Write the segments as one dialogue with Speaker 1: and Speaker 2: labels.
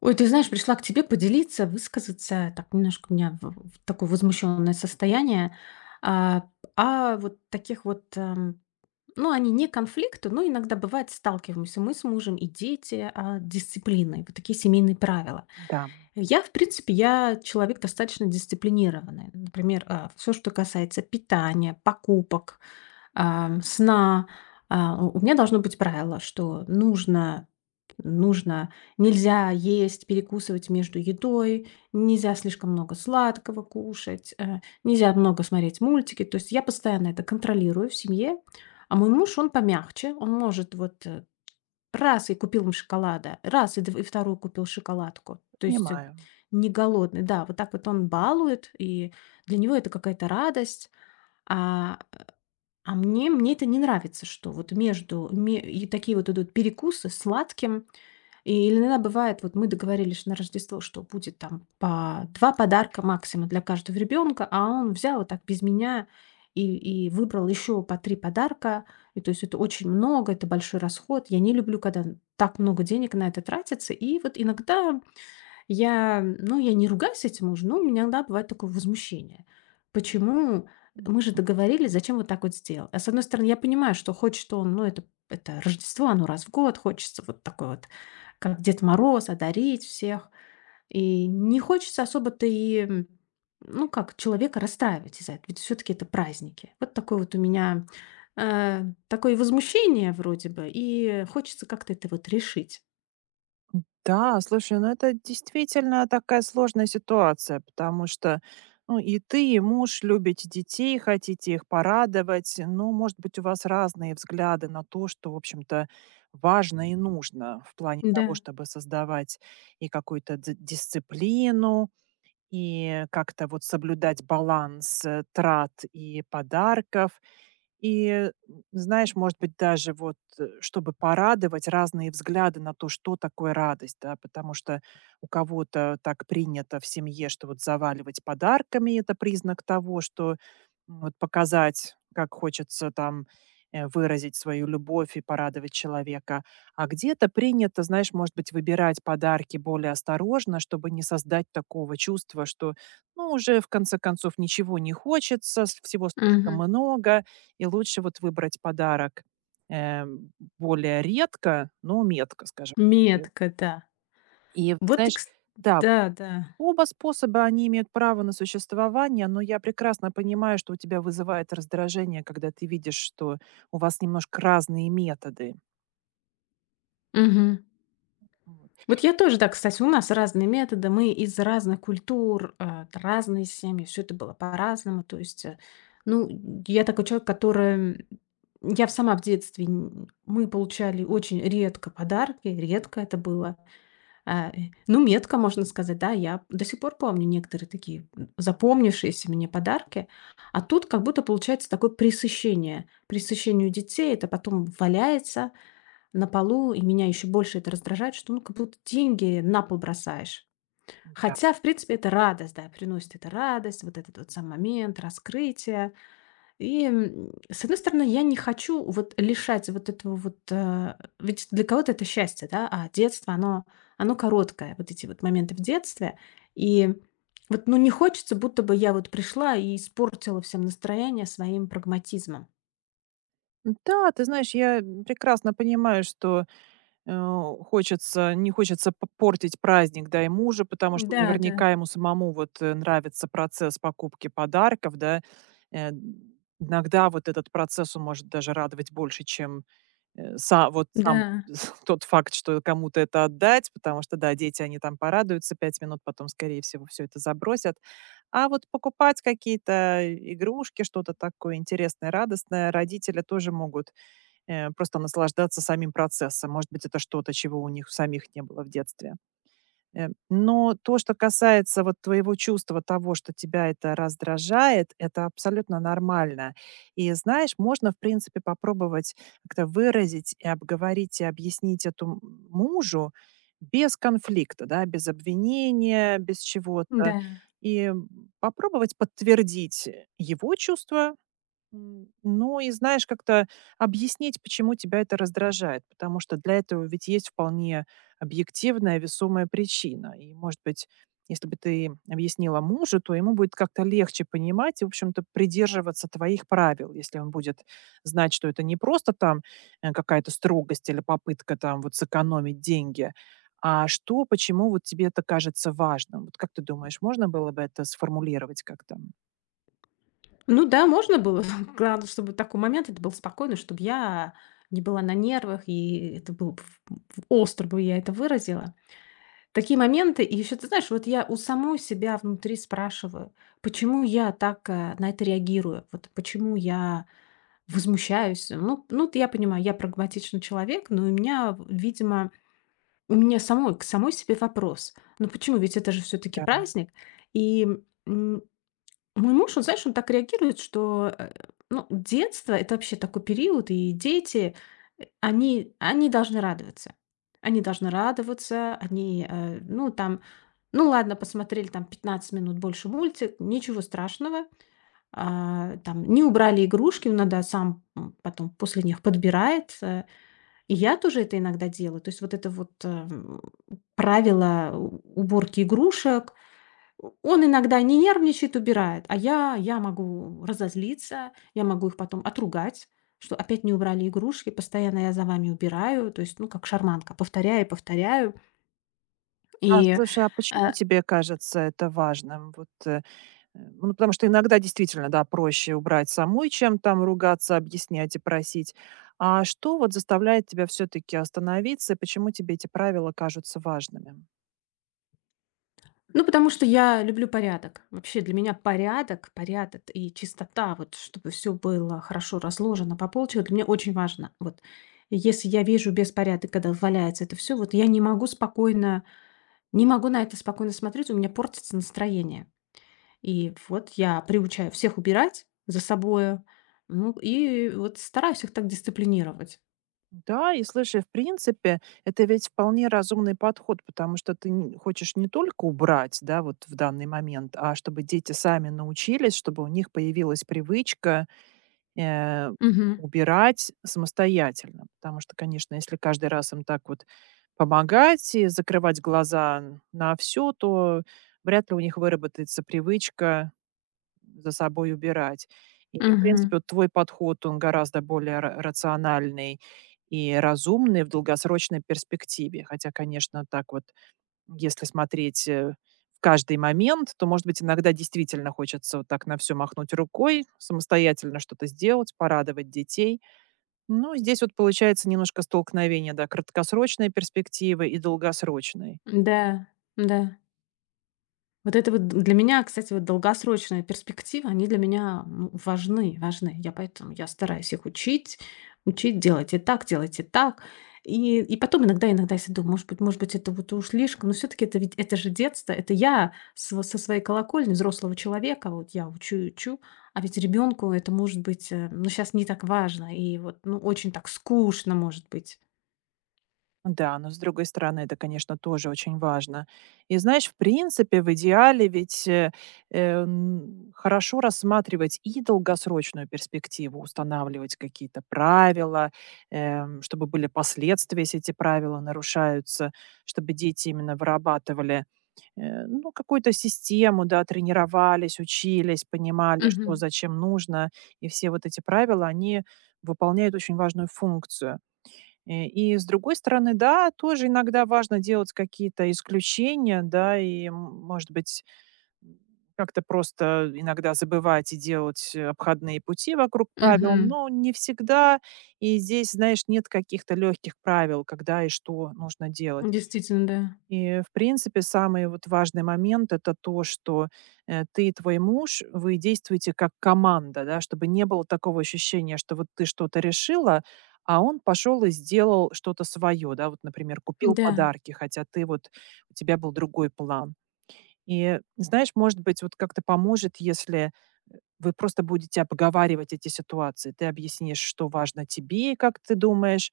Speaker 1: Ой, ты знаешь, пришла к тебе поделиться, высказаться. Так немножко у меня в такое возмущенное состояние. А, а вот таких вот, ну, они не конфликты, но иногда бывает сталкиваемся мы с мужем и дети, а, дисциплиной, вот такие семейные правила.
Speaker 2: Да,
Speaker 1: Я, в принципе, я человек достаточно дисциплинированный. Например, все, что касается питания, покупок, сна, а, у меня должно быть правило, что нужно нельзя есть, перекусывать между едой, нельзя слишком много сладкого кушать, нельзя много смотреть мультики. То есть я постоянно это контролирую в семье, а мой муж, он помягче, он может вот раз и купил им шоколада, раз и, и вторую купил шоколадку. То есть
Speaker 2: понимаю.
Speaker 1: не голодный, да, вот так вот он балует, и для него это какая-то радость. а а мне это не нравится, что вот между ме и такие вот идут перекусы с сладким. И иногда бывает, вот мы договорились на Рождество, что будет там по 2 подарка максимум для каждого ребенка, а он взял вот так без меня и выбрал еще по 3 подарка. И то есть это очень много, это большой расход. Я не люблю, когда так много денег на это тратится. И вот иногда я, ну, я не ругаюсь с этим мужем, но у меня, да, бывает такое возмущение. Почему мы же договорились, зачем вот так вот сделал? А с одной стороны, я понимаю, что хочет он, ну, это Рождество, оно раз в год, хочется вот такой вот, как Дед Мороз, одарить всех. И не хочется особо-то и, ну, как, человека расстраивать из-за этого, ведь все-таки это праздники. Вот такое вот у меня э, такое возмущение вроде бы, и хочется как-то это вот решить.
Speaker 2: Да, слушай, ну это действительно такая сложная ситуация, потому что ну, и ты, и муж любите детей, хотите их порадовать, но, может быть, у вас разные взгляды на то, что, в общем-то, важно и нужно в плане того,
Speaker 1: Да.
Speaker 2: чтобы создавать и какую-то дисциплину, и как-то вот соблюдать баланс трат и подарков. И, знаешь, может быть, даже вот, чтобы порадовать, разные взгляды на то, что такое радость, да, потому что у кого-то так принято в семье, что вот заваливать подарками - это признак того, что вот показать, как хочется там выразить свою любовь и порадовать человека. А где-то принято, знаешь, может быть, выбирать подарки более осторожно, чтобы не создать такого чувства, что, ну, уже в конце концов ничего не хочется, всего слишком
Speaker 1: Мгм.
Speaker 2: много, и лучше вот выбрать подарок, э, более редко, но метко, скажем так. Э,
Speaker 1: Метко, да.
Speaker 2: и,
Speaker 1: Вот и
Speaker 2: знаешь,
Speaker 1: кс
Speaker 2: да,
Speaker 1: да, да.
Speaker 2: оба способа, они имеют право на существование, но я прекрасно понимаю, что у тебя вызывает раздражение, когда ты видишь, что у вас немножко разные методы.
Speaker 1: Мгм.
Speaker 2: Вот,
Speaker 1: Вот я тоже, да, кстати, у нас разные методы, мы из разных культур, а, разные семьи, все это было по-разному. То есть, ну, я такой человек, который, я в сама в детстве, н мы получали очень редко подарки, редко это было. А, ну, метко, можно сказать, да, я до сих пор помню некоторые такие, запомнившиеся мне подарки. А тут как будто получается такое пресыщение. Пресыщение у детей, это потом валяется, на полу, и меня еще больше это раздражает, что, ну, как будто деньги на пол бросаешь.
Speaker 2: да.
Speaker 1: Хотя, в принципе, это радость, да, приносит это радость, вот этот вот сам момент, раскрытие. И, с одной стороны, я не хочу вот лишать вот этого вот... э, ведь для кого-то это счастье, да, а детство, оно, оно короткое, вот эти вот моменты в детстве. И вот, ну, не хочется, будто бы я вот пришла и испортила всем настроение своим прагматизмом.
Speaker 2: Да, ты знаешь, прекрасно понимаю, что хочется не хочется п портить праздник, да, и мужа, потому что
Speaker 1: Да, да,
Speaker 2: наверняка ему самому вот, нравится процесс покупки подарков, да. Э, иногда вот этот процесс, он может даже радовать больше, чем, э, са вот сам
Speaker 1: да,
Speaker 2: тот факт, что кому-то это отдать, потому что, да, дети, они там порадуются 5 минут, потом, скорее всего, все это забросят. А вот покупать какие-то игрушки, что-то такое интересное, радостное, родители тоже могут просто наслаждаться самим процессом. Может быть, это что-то, чего у них самих не было в детстве. Э, но то, что касается вот твоего чувства того, что тебя это раздражает, это абсолютно нормально. И знаешь, можно, в принципе, попробовать как-то выразить и обговорить, и объяснить эту мужу без конфликта, да, без обвинения, без чего-то.
Speaker 1: да.
Speaker 2: И попробовать подтвердить его чувства. М, ну и знаешь, как-то объяснить, почему тебя это раздражает, потому что для этого ведь есть вполне объективная, весомая причина. И, может быть, если бы ты объяснила мужу, то ему будет как-то легче понимать и, в общем-то, придерживаться твоих правил, если он будет знать, что это не просто там какая-то строгость или попытка там вот сэкономить деньги, а что, почему вот тебе это кажется важным. Вот как ты думаешь, можно было бы это сформулировать как-то?
Speaker 1: Ну да, можно было. Главное, чтобы такой момент, это был спокойно, чтобы я не была на нервах, и это было б в в остро бы я это выразила. Такие моменты. И еще, ты знаешь, вот я у самой себя внутри спрашиваю, почему я так, на это реагирую? Вот почему я возмущаюсь? Ну, ну, т я понимаю, я прагматичный человек, но у меня, в видимо, у меня самой к самой себе вопрос: "Ну почему? Ведь это же все таки
Speaker 2: Да.
Speaker 1: праздник". И, мой муж, он, знаешь, он так реагирует, что, ну, детство - это вообще такой период, и дети, они должны радоваться. Они должны радоваться, они, ну, там, ну, ладно, посмотрели там 15 минут больше мультик, ничего страшного. А, там не убрали игрушки, он иногда сам, потом после них подбирает. И я тоже это иногда делаю. То есть вот это вот, правило у уборки игрушек, он иногда не нервничает, убирает, а я могу разозлиться, я могу их потом отругать, что опять не убрали игрушки, постоянно я за вами убираю. То есть, ну, как шарманка, повторяю и повторяю.
Speaker 2: А,
Speaker 1: И,
Speaker 2: слушай, а
Speaker 1: э,
Speaker 2: почему тебе кажется это важным? Вот, ну, потому что иногда действительно, да, проще убрать самой, чем там ругаться, объяснять и просить. А что вот заставляет тебя все-таки остановиться, и почему тебе эти правила кажутся важными?
Speaker 1: ну, потому что я люблю порядок. Вообще для меня порядок и чистота, вот чтобы все было хорошо разложено по полочкам, для меня очень важно. Вот если я вижу беспорядок, когда валяется это все, вот я не могу на это спокойно смотреть, у меня портится настроение. И вот я приучаю всех убирать за собою, ну, и вот стараюсь их так дисциплинировать.
Speaker 2: Да, и слушай, в принципе, это ведь вполне разумный подход, потому что ты хочешь не только убрать, да, вот в данный момент, а чтобы дети сами научились, чтобы у них появилась привычка, Э,
Speaker 1: Мгм.
Speaker 2: убирать самостоятельно. Потому что, конечно, если каждый раз им так вот помогать и закрывать глаза на все, то вряд ли у них выработается привычка за собой убирать. И, в
Speaker 1: Мгм.
Speaker 2: принципе, вот твой подход, он гораздо более рациональный и разумный в долгосрочной перспективе. Хотя, конечно, так вот если смотреть, в каждый момент, то, может быть, иногда действительно хочется вот так на все махнуть рукой, самостоятельно что-то сделать, порадовать детей. Ну, здесь вот получается немножко столкновение, да, краткосрочной перспективы и долгосрочной.
Speaker 1: Да, да. Вот это вот для меня, кстати, вот долгосрочная перспектива, они для меня, ну, важны. Я поэтому я стараюсь их учить, учить: "Делайте так, делайте так". И потом иногда я се думаю: "Может быть, это вот уж слишком". Но все таки это ведь это же детство, это я св со своей колокольни взрослого человека, вот я учу и учу, а ведь ребенку это может быть, ну, сейчас не так важно и вот, ну, очень так скучно, может быть.
Speaker 2: Да, но с другой стороны, это, конечно, тоже очень важно. И знаешь, в принципе, в идеале ведь хорошо рассматривать и долгосрочную перспективу, устанавливать какие-то правила, чтобы были последствия, если эти правила нарушаются, чтобы дети именно вырабатывали ну, какую-то систему, да, тренировались, учились, понимали, что
Speaker 1: Мгм.
Speaker 2: зачем нужно. И все вот эти правила, они выполняют очень важную функцию. И с другой стороны, да, тоже иногда важно делать какие-то исключения, да, и, может быть, м, как-то просто иногда забывать и делать обходные пути вокруг правил,
Speaker 1: Мгм.
Speaker 2: но не всегда. И здесь, знаешь, нет каких-то легких правил, когда и что нужно делать.
Speaker 1: Действительно, да.
Speaker 2: И, в принципе, самый вот важный момент - это то, что, ты и твой муж, вы действуете как команда, да, чтобы не было такого ощущения, что вот ты что-то решила, а он пошел и сделал что-то свое, да, вот, например, купил
Speaker 1: Да.
Speaker 2: подарки, хотя ты вот у тебя был другой план. И, знаешь, может быть, вот как-то поможет, если, вы просто будете обговаривать эти ситуации. Ты объяснишь, что важно тебе, как ты думаешь.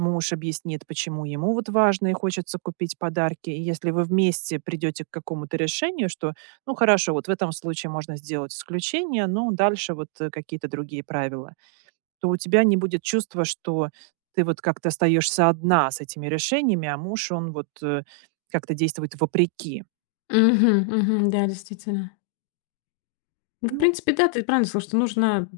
Speaker 2: Муж объяснит, почему ему вот важно и хочется купить подарки. И если вы вместе придете к какому-то решению, что, ну хорошо, вот в этом случае можно сделать исключение, но дальше вот какие-то другие правила, то у тебя не будет чувства, что ты вот как-то остаешься одна с этими решениями, а муж, он вот как-то действует вопреки.
Speaker 1: Мгм, мгм. Да, действительно. Ну, в
Speaker 2: Ну,
Speaker 1: принципе, да, ты правильно сказала, что нужно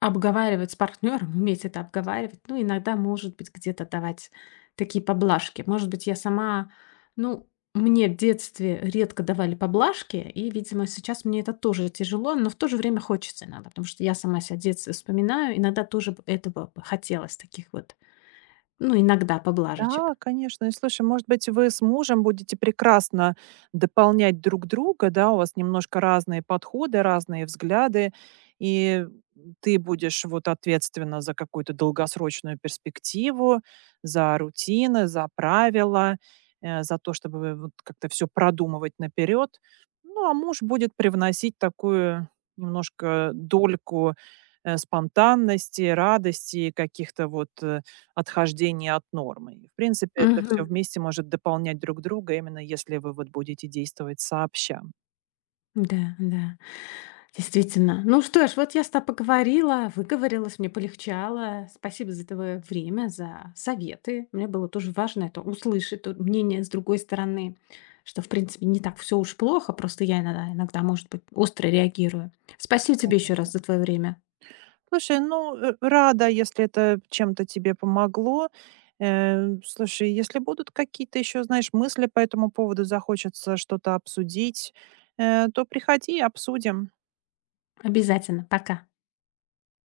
Speaker 1: обговаривать с партнером, уметь это обговаривать. Ну, иногда, может быть, где-то давать такие поблажки. Может быть, я сама, ну, мне в детстве редко давали поблажки, и, видимо, сейчас мне это тоже тяжело, но в то же время хочется иногда, потому что я сама себя в детстве вспоминаю, иногда тоже этого бы хотелось, таких вот, ну, иногда поблажечек.
Speaker 2: да, конечно. И слушай, может быть, вы с мужем будете прекрасно дополнять друг друга, да, у вас немножко разные подходы, разные взгляды, и ты будешь вот ответственна за какую-то долгосрочную перспективу, за рутины, за правила, за то, чтобы вы вот как-то все продумывать наперед. Ну, а муж будет привносить такую немножко дольку спонтанности, радости, каких-то вот отхождение от нормы. И, в принципе, это все
Speaker 1: Мгм.
Speaker 2: вместе может дополнять друг друга, именно если вы вот будете действовать сообща.
Speaker 1: Да, да. Действительно. Ну что ж, вот я с тобой поговорила, выговорилась, мне полегчало. Спасибо за твое время, за советы. Мне было тоже важно это услышать, тут мнение с другой стороны, что, в принципе, не так все уж плохо, просто я иногда, иногда, может быть, остро реагирую. Спасибо тебе еще раз
Speaker 2: Конечно.
Speaker 1: за твое время.
Speaker 2: Слушай, ну, рада, если это чем-то тебе помогло. Э, слушай, если будут какие-то еще, знаешь, мысли по этому поводу, захочется что-то обсудить, то приходи, обсудим.
Speaker 1: Обязательно. Пока.